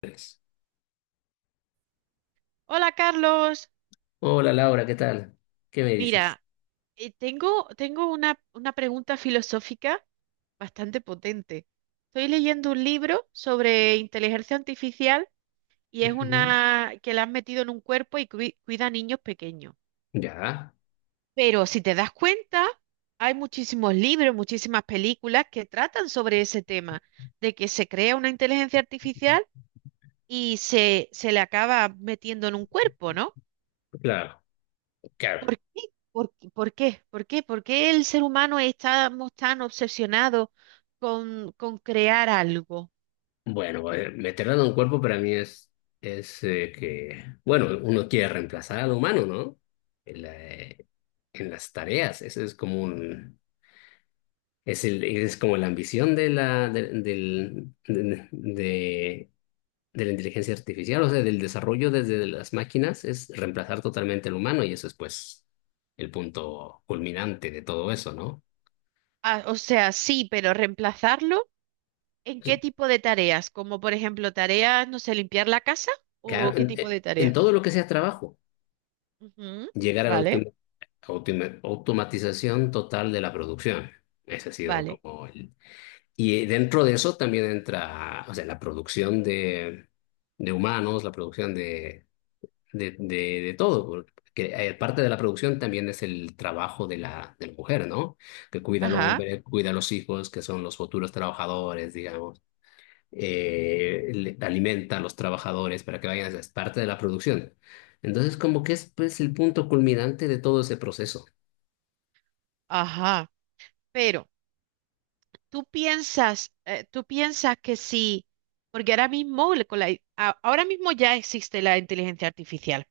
Tres. Hola Carlos, Hola Laura, ¿qué tal? ¿Qué me dices? mira, tengo una pregunta filosófica bastante potente. Estoy leyendo un libro sobre inteligencia artificial y es Ujú. una que la han metido en un cuerpo y cuida a niños pequeños. Ya, Pero si te das cuenta, hay muchísimos libros, muchísimas películas que tratan sobre ese tema, de que se crea una inteligencia artificial y se le acaba metiendo en un cuerpo, ¿no? claro, claro. ¿Por qué? ¿Por qué el ser humano estamos tan obsesionados con crear algo? Bueno, veterano en cuerpo para mí es que, bueno, uno quiere reemplazar al humano, ¿no? En, la- eh, en las tareas, eso es como un, es el, es como la ambición de la, de, del- de la inteligencia artificial, o sea, del desarrollo desde las máquinas, es reemplazar totalmente al humano y eso es pues el punto culminante de todo eso, ¿no? Ah, o sea, sí, pero reemplazarlo ¿en qué tipo de tareas? Como por ejemplo tareas, no sé, limpiar la casa o Claro, qué en, tipo eh, de en- tarea. todo lo que sea trabajo, Ujú. llegar a la Vale, automatización total de la producción. Ese ha sido vale. como el... Y dentro de eso también entra, o sea, la producción de humanos, la producción de, de, de todo, porque parte de la producción también es el trabajo de de la mujer, ¿no? Que cuida al Ajá, hombre, cuida a los hijos, que son los futuros trabajadores, digamos, alimenta a los trabajadores para que vayan, es parte de la producción. Entonces, como que es pues el punto culminante de todo ese proceso. ajá. Pero tú piensas que sí, porque ahora mismo, con la, ahora mismo ya existe la inteligencia artificial.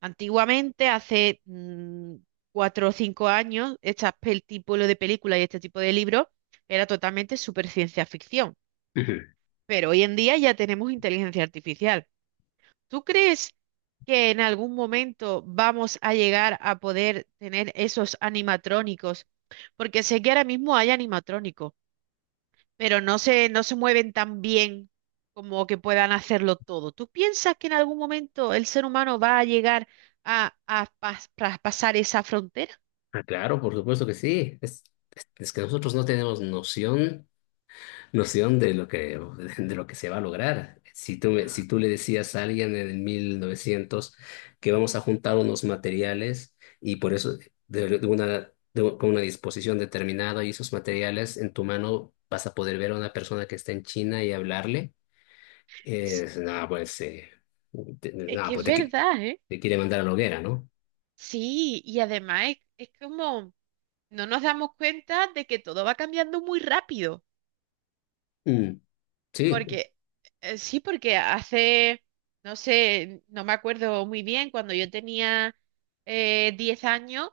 Antiguamente, hace cuatro o cinco años, este tipo de películas y este tipo de libros era totalmente super ciencia ficción. Ujú. Pero hoy en día ya tenemos inteligencia artificial. ¿Tú crees que en algún momento vamos a llegar a poder tener esos animatrónicos? Porque sé que ahora mismo hay animatrónicos pero no se mueven tan bien como que puedan hacerlo todo. ¿Tú piensas que en algún momento el ser humano va a llegar a, pasar esa frontera? Ah, claro, por supuesto que sí. Es que nosotros no tenemos noción de lo que, de lo que se va a lograr. Si tú le decías a alguien en el 1900 que vamos a juntar unos materiales y por eso de una, de un- con una disposición determinada y esos materiales en tu mano vas a poder ver a una persona que está en China y hablarle, nada, pues, te, Es nada, que pues es te, qui- verdad, ¿eh? te quiere mandar a la hoguera, ¿no? Sí, y además es como no nos damos cuenta de que todo va cambiando muy rápido. Mm, sí, Porque, sí, porque hace, no sé, no me acuerdo muy bien, cuando yo tenía 10 años,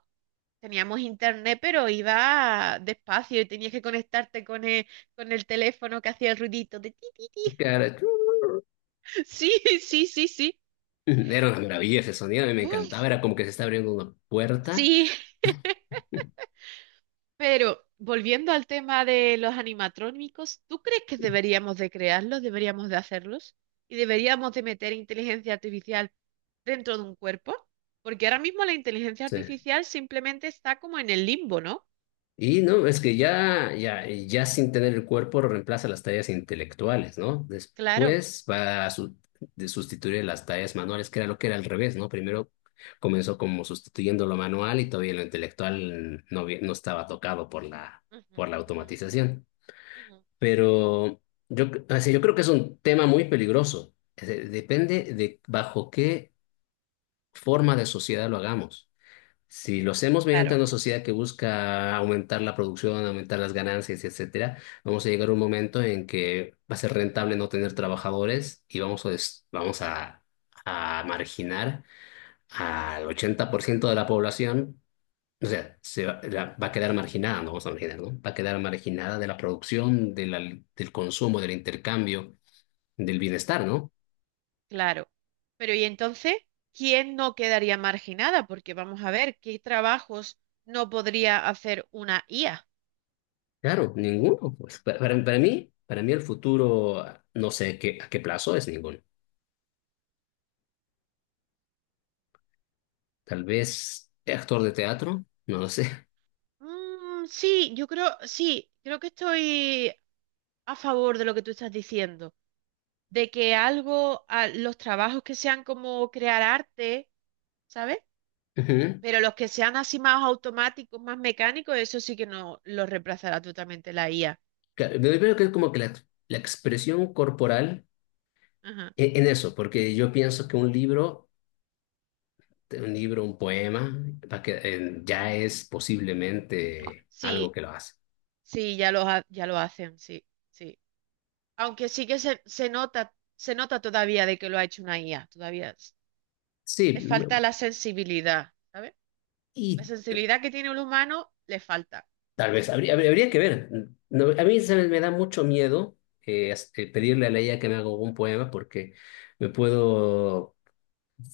teníamos internet, pero iba despacio y tenías que conectarte con el teléfono que hacía el ruidito de ti, ti, ti. claro, Sí, sí, sí, sí. era una maravilla ese sonido, a mí me encantaba, Uf, era como que se está abriendo una puerta. sí. Pero volviendo al tema de los animatrónicos, ¿tú crees que deberíamos de crearlos, deberíamos de hacerlos y deberíamos de meter inteligencia artificial dentro de un cuerpo? Porque ahora mismo la inteligencia Sí. artificial simplemente está como en el limbo, ¿no? Y no, es que ya sin tener el cuerpo reemplaza las tareas intelectuales, ¿no? Claro. Después va a su- de sustituir las tareas manuales, que era lo que era al revés, ¿no? Primero comenzó como sustituyendo lo manual y todavía lo intelectual no, no estaba tocado Ujú, por la ujú, automatización. ujú. Pero yo creo que es un tema muy peligroso. Depende de bajo qué forma de sociedad lo hagamos. Si lo hacemos mediante Claro, una sociedad que busca aumentar la producción, aumentar las ganancias, etcétera, vamos a llegar a un momento en que va a ser rentable no tener trabajadores y vamos a, des- vamos a marginar al 80% de la población. O sea, se va, va a quedar marginada, no vamos a marginar, ¿no? Va a quedar marginada de la producción, del consumo, del intercambio, del bienestar, ¿no? claro. Pero ¿y entonces quién no quedaría marginada? Porque vamos a ver, ¿qué trabajos no podría hacer una IA? Claro, ninguno. Pues, para mí el futuro, no sé qué, a qué plazo, es ninguno. Tal vez actor de teatro, no lo sé. Mm, sí, yo creo, sí, creo que estoy a favor de lo que tú estás diciendo, de que algo, los trabajos que sean como crear arte, ¿sabes? Ujú. Pero los que sean así más automáticos, más mecánicos, eso sí que no los reemplazará totalmente la IA. Claro, me veo que es como que la expresión corporal Ajá. Eso, porque yo pienso que un libro, un libro, un poema, va que, ya es posiblemente algo Sí, que lo hace. sí, ya lo hacen, sí, sí. Aunque sí que se nota todavía de que lo ha hecho una IA, todavía le Sí, falta mm, la sensibilidad, ¿sabes? y La sensibilidad que tiene un humano le falta. tal vez habría que ver. No, a mí me da mucho miedo pedirle a Leia que me haga un poema porque me puedo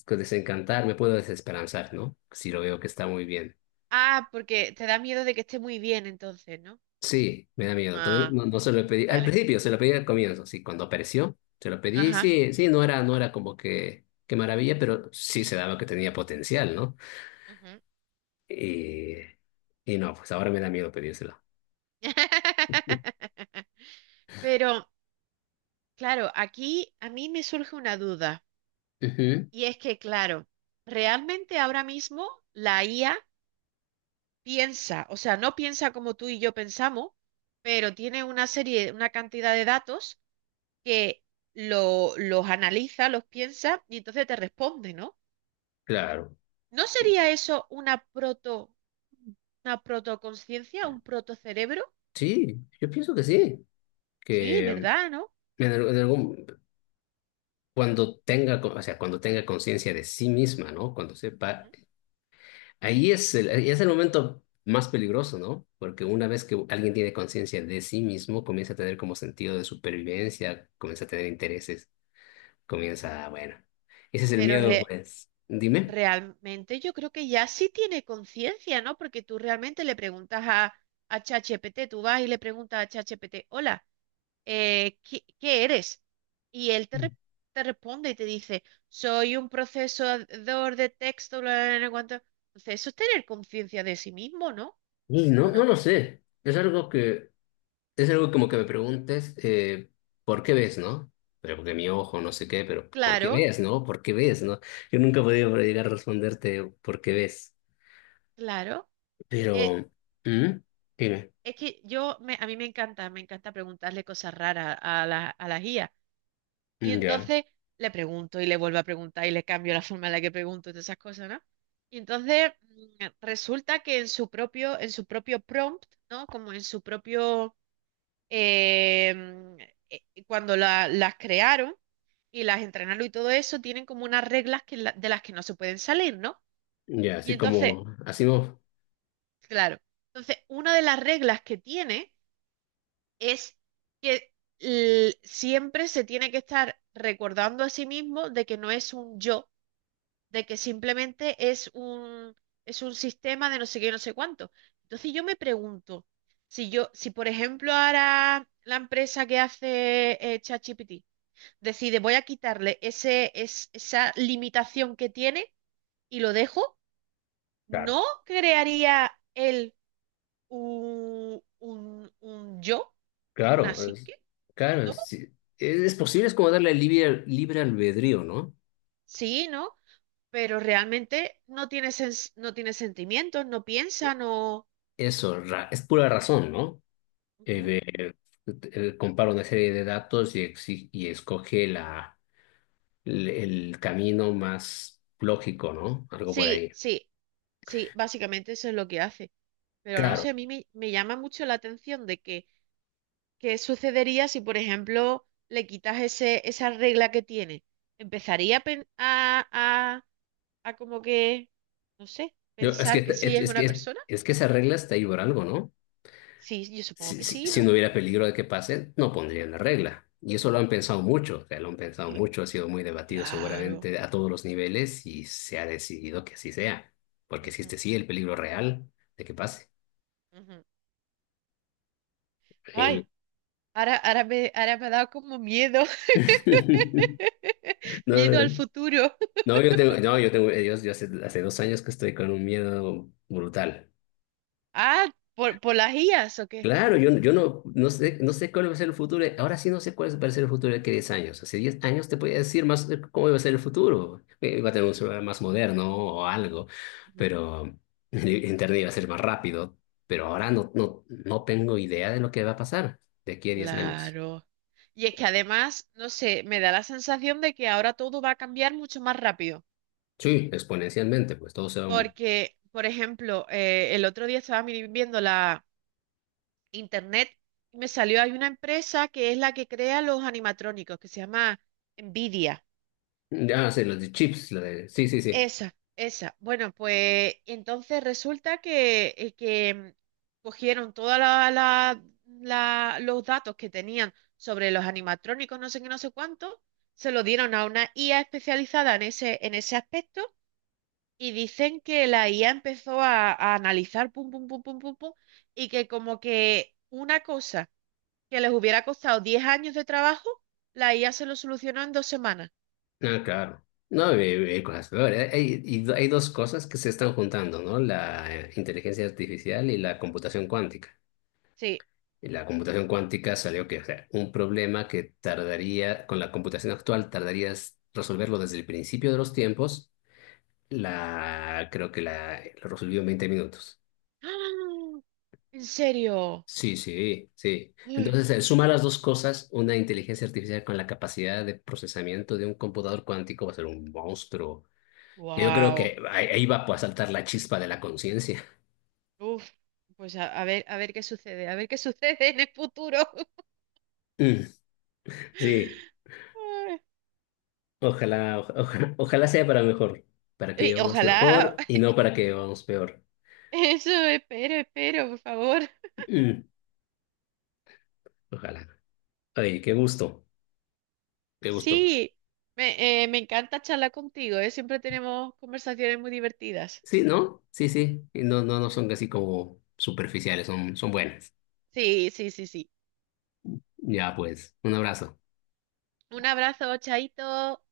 pues, desencantar, me puedo desesperanzar, ¿no? Si lo veo que está muy bien. Ah, porque te da miedo de que esté muy bien entonces, ¿no? Sí, me da miedo. Todavía Ah, no, no se lo pedí. Al vale. principio se lo pedí al comienzo, sí, cuando apareció, se lo pedí. Ajá. Sí, sí, no era, no era como que qué maravilla, pero sí se daba que tenía potencial, ¿no? Ujú. Y, y no, pues ahora me da miedo pedírselo. Pero, claro, aquí a mí me surge una duda. Ujú, Y es que, claro, realmente ahora mismo la IA piensa, o sea, no piensa como tú y yo pensamos, pero tiene una serie, una cantidad de datos que los analiza, los piensa y entonces te responde, ¿no? claro. ¿No Eh, sería eso una una protoconciencia, un protocerebro? Sí, yo pienso que sí, Sí, que ¿verdad? en, ¿No? al- en algún, cuando o sea, cuando tenga conciencia de sí misma, ¿no? Cuando sepa, Ujú. ahí es el, ahí es el momento más peligroso, ¿no? Porque una vez que alguien tiene conciencia de sí mismo, comienza a tener como sentido de supervivencia, comienza a tener intereses, comienza, bueno, ese es el Pero miedo, pues. Dime. realmente yo creo que ya sí tiene conciencia, ¿no? Porque tú realmente le preguntas a ChatGPT, tú vas y le preguntas a ChatGPT, hola, ¿qué, qué eres? Y él te, Mm. Te responde y te dice, soy un procesador de texto, bla, bla, bla, bla, cuánto". Entonces, eso es tener conciencia de sí mismo, ¿no? Y no, ¿O no no? lo sé. Es algo que, es algo como que me preguntes, ¿por qué ves, no? Pero porque mi ojo, no sé qué, pero ¿por qué Claro, ves, no? ¿Por qué ves, no? Yo nunca he podido llegar a responderte ¿por qué ves? claro. Pero, Eh, ¿mm? Dime. Es que yo, me, a mí me encanta preguntarle cosas raras a la IA. Y Mm, ya. entonces le pregunto y le vuelvo a preguntar y le cambio la forma en la que pregunto y todas esas cosas, ¿no? Y entonces resulta que en su propio prompt, ¿no? Como en su propio, eh, mm, cuando las crearon y las entrenaron y todo eso, tienen como unas reglas que de las que no se pueden salir, ¿no? Ya, Y así entonces, como, así no. claro, entonces una de las reglas que tiene es que siempre se tiene que estar recordando a sí mismo de que no es un yo, de que simplemente es un sistema de no sé qué, no sé cuánto. Entonces yo me pregunto, si yo, si por ejemplo ahora la empresa que hace ChatGPT decide voy a quitarle esa limitación que tiene y lo dejo, Claro. ¿no crearía él un yo, una Claro, es- psique? claro, ¿No? sí. Es posible, es como darle libre, libre albedrío, ¿no? Sí, ¿no? Pero realmente no tiene no tiene sentimientos, no piensa, no... Eso, es pura razón, ¿no? Ujú. Eh, eh, Compara una serie de datos y, y escoge la, el camino más lógico, ¿no? Algo por Sí, ahí. sí, sí, básicamente eso es lo que hace. Pero no Claro, sé, a mí me, me llama mucho la atención de que qué sucedería si, por ejemplo, le quitas esa regla que tiene. Empezaría a, a como que, no sé, pensar que sí es una persona. Que esa regla está ahí por algo, ¿no? Sí, yo supongo si, que si- sí, si- ¿no? no hubiera peligro de que pase, no pondrían la regla. Y eso lo han pensado mucho, o sea, lo han pensado Yo- mucho, ha sido muy debatido claro. seguramente a todos los niveles y se ha decidido que así sea, porque existe Ujú, sí el peligro real de que pase. ujú. Ay. Y- Ahora, ahora me ha dado como miedo, miedo al No, futuro. no, yo tengo, hace 2 años que estoy con un miedo brutal. Ah, ¿por las IAs o qué? Claro, yo no, no sé, no sé cuál va a ser el futuro. Ahora sí no sé cuál va a ser el futuro de aquí a 10 años. Hace 10 años te podía decir más de cómo va a ser el futuro. Va a tener un celular más moderno o algo, Ujú. pero el Internet iba a ser más rápido. Pero ahora no tengo idea de lo que va a pasar de aquí a 10 años. Claro. Y es que además, no sé, me da la sensación de que ahora todo va a cambiar mucho más rápido. Sí, exponencialmente, pues todo se va... un- Porque, por ejemplo, el otro día estaba viendo la internet y me salió, hay una empresa que es la que crea los animatrónicos, que se llama Nvidia. Ya, sí, los de chips, la de... Sí, sí, sí. Esa, esa. Bueno, pues entonces resulta que, cogieron todos los datos que tenían sobre los animatrónicos, no sé qué, no sé cuánto, se lo dieron a una IA especializada en ese aspecto y dicen que la IA empezó a analizar pum, pum, pum, pum, pum, pum, y que como que una cosa que les hubiera costado 10 años de trabajo, la IA se lo solucionó en 2 semanas. Ah, claro. No, cosas peores. Hay, y hay dos cosas que se están juntando, ¿no? La inteligencia artificial y la computación cuántica. Sí. Y la computación cuántica salió que, o sea, un problema que tardaría, con la computación actual, tardarías resolverlo desde el principio de los tiempos, la, creo que la, lo resolvió en 20 minutos. ¡Ah! ¿En serio? Sí, sí, sí. Uy. Entonces, suma las dos cosas, una inteligencia artificial con la capacidad de procesamiento de un computador cuántico va a ser un monstruo que yo creo Wow. que ahí va pues, a saltar la chispa de la conciencia. Uf, pues a ver qué sucede, a ver qué sucede en el futuro. Mm, sí, ojalá, ojalá sea para mejor, para que Ay, y vivamos ojalá. mejor y no para que vivamos peor. Eso, espero, espero, por favor. Mm. Ojalá. Ay, qué gusto, qué gusto. Sí, me, me encanta charlar contigo, ¿eh? Siempre tenemos conversaciones muy divertidas. Sí, ¿no? Sí, sí. Y no, no, no son casi como superficiales, son, son buenas. Sí, sí, sí, sí. Ya, pues, un abrazo. Un abrazo, chaito.